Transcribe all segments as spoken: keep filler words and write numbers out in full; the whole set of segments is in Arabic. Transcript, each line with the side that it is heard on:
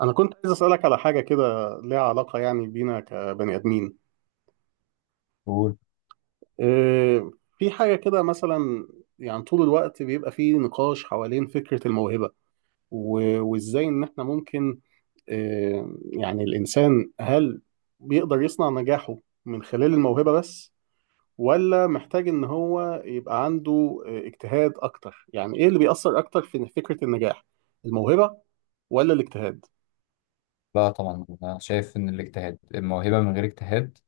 right: أنا كنت عايز أسألك على حاجة كده ليها علاقة يعني بينا كبني آدمين.
left: قول.
right: إيه، في حاجة كده مثلا. يعني طول الوقت بيبقى فيه نقاش حوالين فكرة الموهبة و- وإزاي إن إحنا ممكن، إيه، يعني الإنسان هل بيقدر يصنع نجاحه من خلال الموهبة بس، ولا محتاج إن هو يبقى عنده إيه، اجتهاد أكتر. يعني إيه اللي بيأثر أكتر في فكرة النجاح، الموهبة ولا الاجتهاد؟
left: لا طبعا انا شايف ان الاجتهاد، الموهبه من غير اجتهاد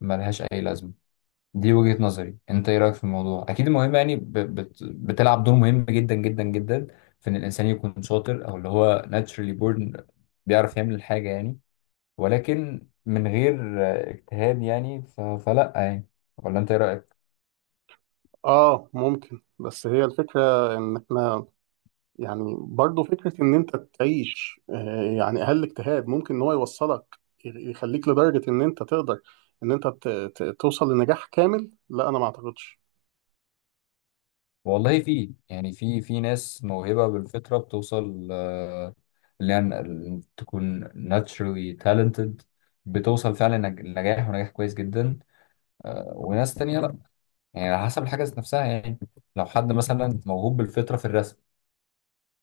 left: ملهاش اي لازمه. دي وجهه نظري، انت ايه رايك في الموضوع؟ اكيد الموهبه يعني ب- بت- بتلعب دور مهم جدا جدا جدا في ان الانسان يكون شاطر، او اللي هو naturally born بيعرف يعمل الحاجه يعني. ولكن من غير اجتهاد يعني ف- فلا يعني. ولا انت ايه رايك؟
right: آه ممكن. بس هي الفكرة إن إحنا يعني برضه فكرة إن أنت تعيش آه، يعني أقل اجتهاد ممكن إن هو يوصلك، يخليك لدرجة إن أنت تقدر، إن أنت ت- ت- توصل لنجاح كامل. لا أنا ما أعتقدش.
left: والله في يعني في في ناس موهبة بالفطرة بتوصل، آه، اللي يعني تكون naturally talented، بتوصل فعلا لنج- لنجاح ونجاح كويس جدا. آه، وناس تانية لا، يعني على حسب الحاجة ذات نفسها يعني. لو حد مثلا موهوب بالفطرة في الرسم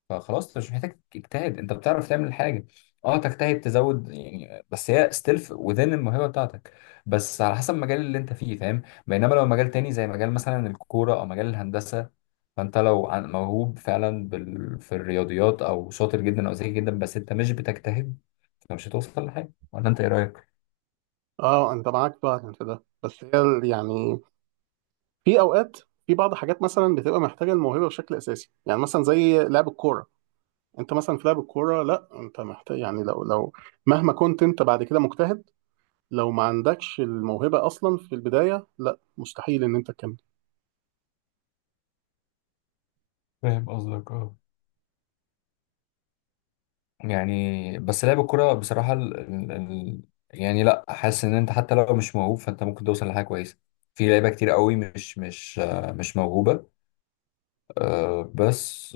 left: فخلاص انت مش محتاج تجتهد، انت بتعرف تعمل حاجه. اه تجتهد تزود يعني، بس هي ستيل وذين الموهبه بتاعتك، بس على حسب المجال اللي انت فيه، فاهم؟ بينما لو مجال تاني زي مجال مثلا الكوره او مجال الهندسه، فانت لو عن- موهوب فعلا بال... في الرياضيات او شاطر جدا او ذكي جدا بس انت مش بتجتهد فمش هتوصل لحاجه. ولا انت ايه رايك؟
right: أه أنت معاك بقى في ده. بس هي ال- يعني في أوقات، في بعض حاجات مثلا بتبقى محتاجة الموهبة بشكل أساسي، يعني مثلا زي لعب الكورة. أنت مثلا في لعب الكورة، لا أنت محتاج، يعني لو لو مهما كنت أنت بعد كده مجتهد، لو ما عندكش الموهبة أصلا في البداية لا مستحيل إن أنت تكمل.
left: فاهم قصدك، اه. يعني بس لعب الكرة بصراحة، ال... ال... ال... يعني لا، حاسس ان انت حتى لو مش موهوب فانت ممكن توصل لحاجة كويسة. في لعيبة كتير قوي مش مش آه، مش موهوبة، آه، بس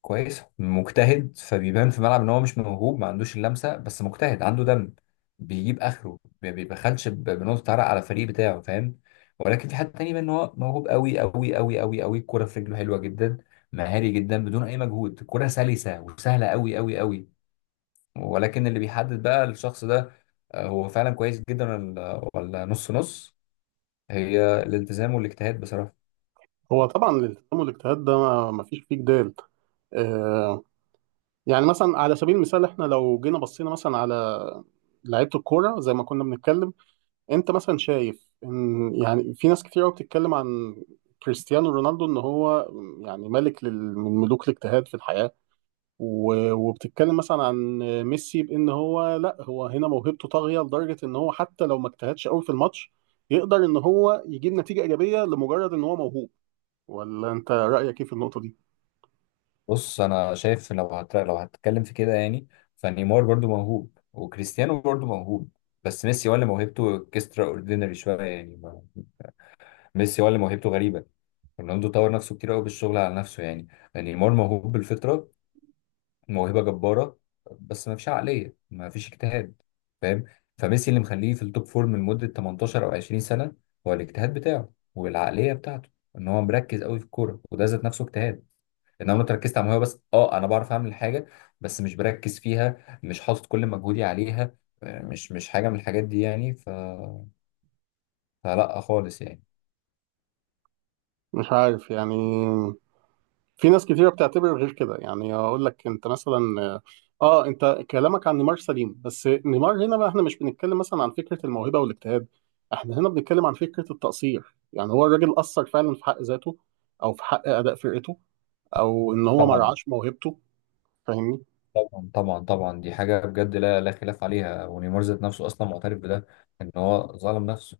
left: كويس مجتهد، فبيبان في الملعب ان هو مش موهوب، ما عندوش اللمسة، بس مجتهد، عنده دم، بيجيب اخره، ما بيبخلش ب- بنقطة عرق على الفريق بتاعه، فاهم؟ ولكن في حد تاني بيبان ان هو موهوب قوي قوي قوي قوي قوي، الكرة في رجله حلوة جدا، مهاري جدا، بدون اي مجهود الكرة سلسة وسهلة قوي قوي قوي. ولكن اللي بيحدد بقى الشخص ده، آه، هو فعلا كويس جدا ولا ولا نص نص، هي الالتزام والاجتهاد بصراحة.
right: هو طبعا الالتزام والاجتهاد ده ما ما فيش فيه جدال. آه، يعني مثلا على سبيل المثال احنا لو جينا بصينا مثلا على لعيبه الكوره زي ما كنا بنتكلم، انت مثلا شايف ان يعني في ناس كتير قوي بتتكلم عن كريستيانو رونالدو ان هو يعني ملك لل- من ملوك الاجتهاد في الحياه، و- وبتتكلم مثلا عن ميسي بان هو لا، هو هنا موهبته طاغيه لدرجه ان هو حتى لو ما اجتهدش قوي في الماتش يقدر ان هو يجيب نتيجه ايجابيه لمجرد ان هو موهوب. ولا انت رأيك ايه في النقطة دي؟
left: بص انا شايف، لو هت... لو هتتكلم في كده يعني، فنيمار برضو موهوب، وكريستيانو برضو موهوب، بس ميسي ولا موهبته اكسترا اوردينري شوية يعني ما- ميسي ولا موهبته غريبة. رونالدو طور نفسه كتير قوي بالشغل على نفسه يعني. نيمار موهوب بالفطرة، موهبه جباره، بس ما فيش عقليه، ما فيش اجتهاد، فاهم؟ فميسي اللي مخليه في التوب فورم لمده تمنتاشر او عشرين سنه هو الاجتهاد بتاعه والعقليه بتاعته، ان هو مركز قوي في الكوره، وده ذات نفسه اجتهاد. ان انا ركزت على الموهبه بس، اه انا بعرف اعمل حاجه بس مش بركز فيها، مش حاطط كل مجهودي عليها، آه، مش مش حاجه من الحاجات دي يعني، ف... فلا خالص يعني.
right: مش عارف يعني، في ناس كتيرة بتعتبر غير كده. يعني اقول لك انت مثلا، اه انت كلامك عن نيمار سليم، بس نيمار هنا بقى احنا مش بنتكلم مثلا عن فكرة الموهبة والاجتهاد، احنا هنا بنتكلم عن فكرة التقصير. يعني هو الراجل قصر فعلا في حق ذاته او في حق اداء فرقته او ان هو ما
left: طبعا
right: رعاش موهبته. فاهمني؟
left: طبعا طبعا طبعا، دي حاجه بجد لا لا خلاف عليها، ونيمار ذات نفسه اصلا معترف بده، ان هو ظلم نفسه.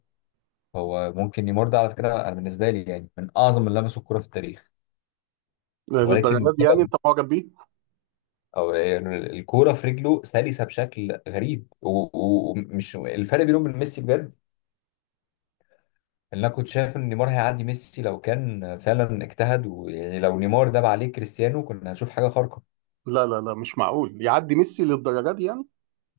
left: هو ممكن نيمار ده على فكره انا بالنسبه لي يعني من اعظم اللي لمسوا الكوره في التاريخ، ولكن
right: للدرجة دي يعني
left: بسبب،
right: انت معجب بيه؟
left: او يعني الكوره في رجله سلسه بشكل غريب، و- و- ومش الفرق بينهم وبين ميسي بجد، ان انا كنت شايف ان نيمار هيعدي ميسي لو كان فعلا اجتهد، ويعني لو نيمار داب عليه كريستيانو كنا هنشوف حاجه خارقه.
right: لا، لا، لا، مش معقول يعدي ميسي للدرجة دي يعني.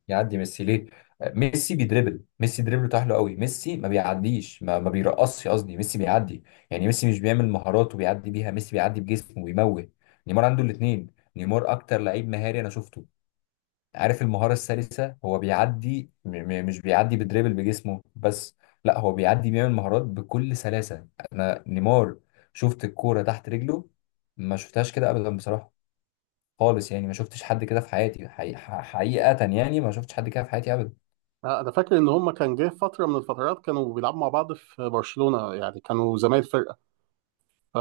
left: يعدي ميسي ليه؟ آه، ميسي بيدربل، ميسي دريبله حلو قوي، ميسي ما بيعديش، ما, ما بيرقصش قصدي، ميسي بيعدي، يعني ميسي مش بيعمل مهارات وبيعدي بيها، ميسي بيعدي بجسمه وبيموه. نيمار عنده الاثنين. نيمار اكتر لعيب مهاري انا شفته، عارف المهارة السلسة، هو بيعدي، م م مش بيعدي بدريبل بجسمه بس، لا هو بيعدي، بيعمل مهارات بكل سلاسة. انا نيمار شفت الكورة تحت رجله، ما شفتهاش كده ابدا بصراحة خالص يعني، ما شفتش حد كده في حياتي، حقيقة حقيقة يعني ما شفتش حد كده في حياتي ابدا.
right: آه، انا فاكر ان هما كان جه فتره من الفترات كانوا بيلعبوا مع بعض في برشلونه، يعني كانوا زمايل فرقه.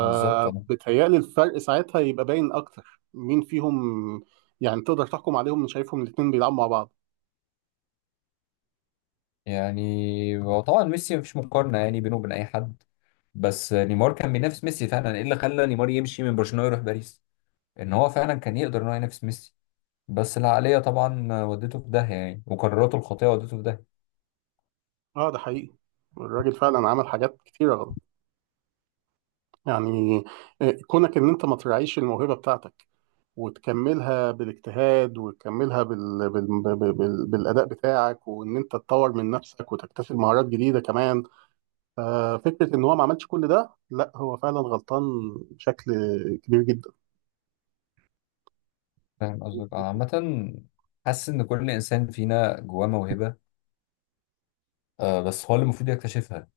left: بالظبط اه.
right: الفرق ساعتها يبقى باين اكتر مين فيهم. يعني تقدر تحكم عليهم من شايفهم الاتنين بيلعبوا مع بعض.
left: يعني هو طبعا ميسي مفيش مقارنة يعني بينه وبين أي حد، بس نيمار كان بينافس ميسي فعلا. إيه اللي خلى نيمار يمشي من برشلونة يروح باريس؟ إن هو فعلا كان يقدر إن هو ينافس ميسي، بس العقلية طبعا ودته في داهية يعني، وقراراته الخاطئة ودته في داهية.
right: اه ده حقيقي، الراجل فعلا عمل حاجات كتيره غلط، يعني آه، كونك ان انت ما تراعيش الموهبه بتاعتك وتكملها بالاجتهاد وتكملها بال... بال... بال... بال... بالاداء بتاعك، وان انت تطور من نفسك وتكتسب مهارات جديده كمان. ففكرة إن هو ما عملش كل ده، لا هو فعلا غلطان بشكل كبير جدا.
left: فاهم قصدك. آه، عامة حاسس إن كل إنسان فينا جواه موهبة، آه، بس هو اللي المفروض يكتشفها.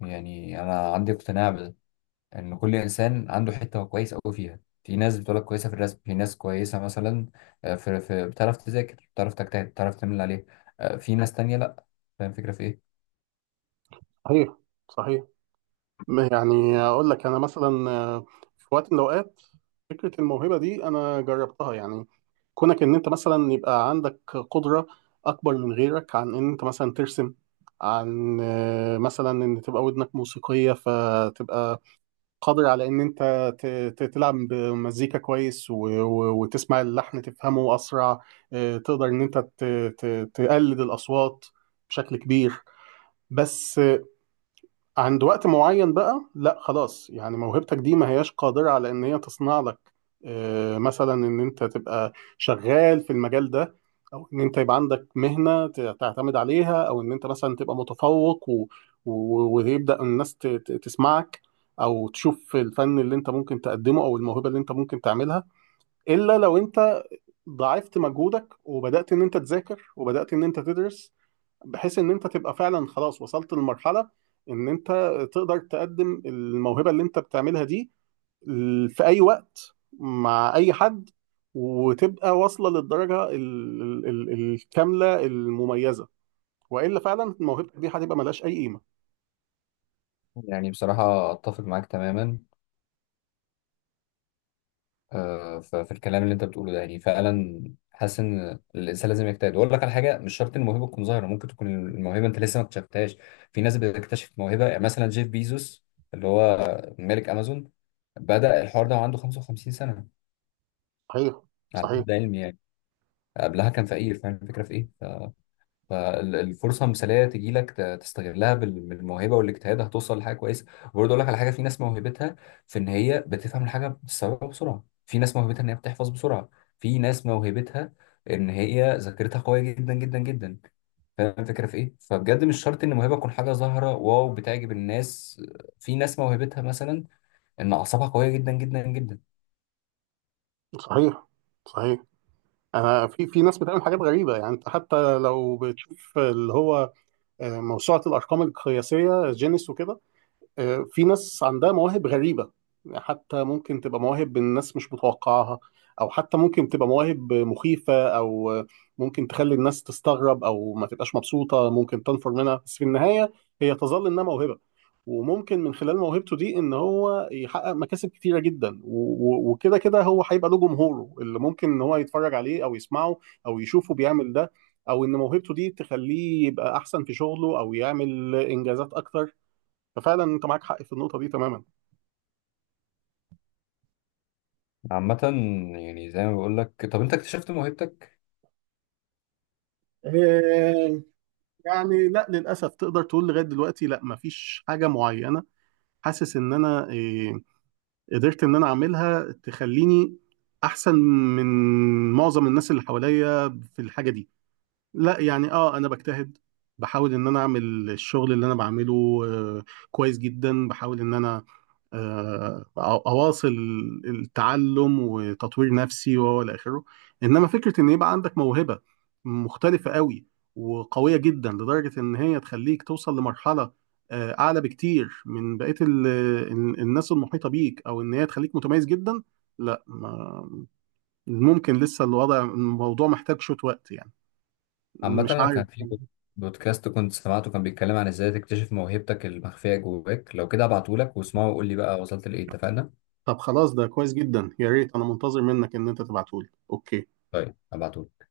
left: يعني أنا عندي اقتناع ان كل انسان عنده حته هو كويس قوي فيها. في ناس بتقولك كويسه في الرسم، في ناس كويسه مثلا آه، في في بتعرف تذاكر، بتعرف تجتهد، بتعرف تعمل اللي عليه، آه، في ناس تانية لا. فاهم الفكره في ايه؟
right: صحيح، صحيح. ما- يعني أقول لك أنا مثلا، آه، في وقت من الأوقات فكرة الموهبة دي أنا جربتها، يعني كونك إن أنت مثلا يبقى عندك قدرة أكبر من غيرك، عن إن أنت مثلا ترسم، عن آه، مثلا إن تبقى ودنك موسيقية فتبقى قادر على ان انت ت- ت- تلعب بمزيكا كويس، و- و- وتسمع اللحن تفهمه اسرع. آه، تقدر ان انت ت- ت- تقلد الاصوات بشكل كبير. بس عند وقت معين بقى لا خلاص، يعني موهبتك دي ما هياش قادرة على ان هي تصنع لك آه، مثلا ان انت تبقى شغال في المجال ده، او ان انت يبقى عندك مهنة ت- تعتمد عليها، او ان انت مثلا تبقى متفوق و... و... ويبدأ الناس ت... ت- تسمعك، او تشوف الفن اللي انت ممكن تقدمه او الموهبة اللي انت ممكن تعملها، الا لو انت ضاعفت مجهودك وبدأت ان انت تذاكر وبدأت ان انت تدرس، بحيث ان انت تبقى فعلا خلاص وصلت لمرحلة ان انت تقدر تقدم الموهبة اللي انت بتعملها دي ال- في اي وقت مع اي حد، وتبقى واصلة للدرجة ال- ال- ال- الكاملة المميزة. والا فعلا موهبتك دي هتبقى ملهاش اي قيمة.
left: يعني بصراحه اتفق معاك تماما آه، ف- في الكلام اللي انت بتقوله ده، يعني فعلا حاسس ان الانسان لازم يجتهد. واقول لك على حاجه، مش شرط الموهبه تكون ظاهره، ممكن تكون الموهبه انت لسه ما اكتشفتهاش. في ناس بتكتشف موهبه، يعني مثلا جيف بيزوس اللي هو مالك امازون بدأ الحوار ده وعنده خمسة وخمسين سنه
right: صحيح،
left: على
right: صحيح،
left: حد علمي يعني. قبلها كان فقير. فاهم الفكره في ايه؟ ف- فالفرصه مثاليه تجي لك، تستغلها بال- بالموهبه والاجتهاد هتوصل لحاجه كويسه. وبرضه اقول لك على حاجه، في ناس موهبتها في ان هي بتفهم الحاجه بتستوعبها بسرعه، في ناس موهبتها ان هي بتحفظ بسرعه، في ناس موهبتها ان هي ذاكرتها قويه جدا جدا جدا. فاهم الفكره في ايه؟ فبجد مش شرط ان الموهبه تكون حاجه ظاهره واو بتعجب الناس. في ناس موهبتها مثلا ان اعصابها قويه جدا جدا جدا.
right: صحيح، صحيح. انا في في ناس بتعمل حاجات غريبه، يعني انت حتى لو بتشوف اللي هو آه، موسوعه الارقام القياسيه جينيس وكده. آه، في ناس عندها مواهب غريبة، حتى ممكن تبقى مواهب الناس مش متوقعها، أو حتى ممكن تبقى مواهب مخيفة، أو آه، ممكن تخلي الناس تستغرب أو ما تبقاش مبسوطة، ممكن تنفر منها. بس في النهاية هي تظل إنها موهبة، وممكن من خلال موهبته دي إن هو يحقق مكاسب كتيرة جدا، و- و- وكده كده هو هيبقى له جمهوره اللي ممكن إن هو يتفرج عليه أو يسمعه أو يشوفه بيعمل ده، أو إن موهبته دي تخليه يبقى أحسن في شغله أو يعمل إنجازات أكتر. ففعلا انت معاك حق في النقطه دي تماما.
left: عامة يعني زي ما بقول لك، طب انت اكتشفت موهبتك؟
right: آه، يعني لا، للاسف تقدر تقول لغايه دلوقتي لا، مفيش حاجه معينه حاسس ان انا آه، قدرت ان انا اعملها تخليني احسن من معظم الناس اللي حواليا في الحاجه دي. لا يعني اه انا بجتهد، بحاول ان انا اعمل الشغل اللي انا بعمله آه، كويس جدا، بحاول ان انا آه، أو- اواصل التعلم وتطوير نفسي وهو الى اخره. انما فكره ان يبقى عندك موهبه مختلفه قوي وقويه جدا لدرجه ان هي تخليك توصل لمرحله آه، اعلى بكتير من بقيه ال- ال- الناس المحيطه بيك، او ان هي تخليك متميز جدا. لا ما- ممكن لسه الوضع الموضوع محتاج شويه وقت، يعني
left: عامة
right: مش
left: أنا
right: عارف.
left: كان في بود- بودكاست كنت سمعته كان بيتكلم عن إزاي تكتشف موهبتك المخفية جواك، لو كده أبعتهولك واسمعه وقول لي بقى وصلت لإيه، اتفقنا؟
right: طب خلاص ده كويس جدا، يا ريت انا منتظر منك ان انت تبعتهولي اوكي.
left: طيب أبعتهولك.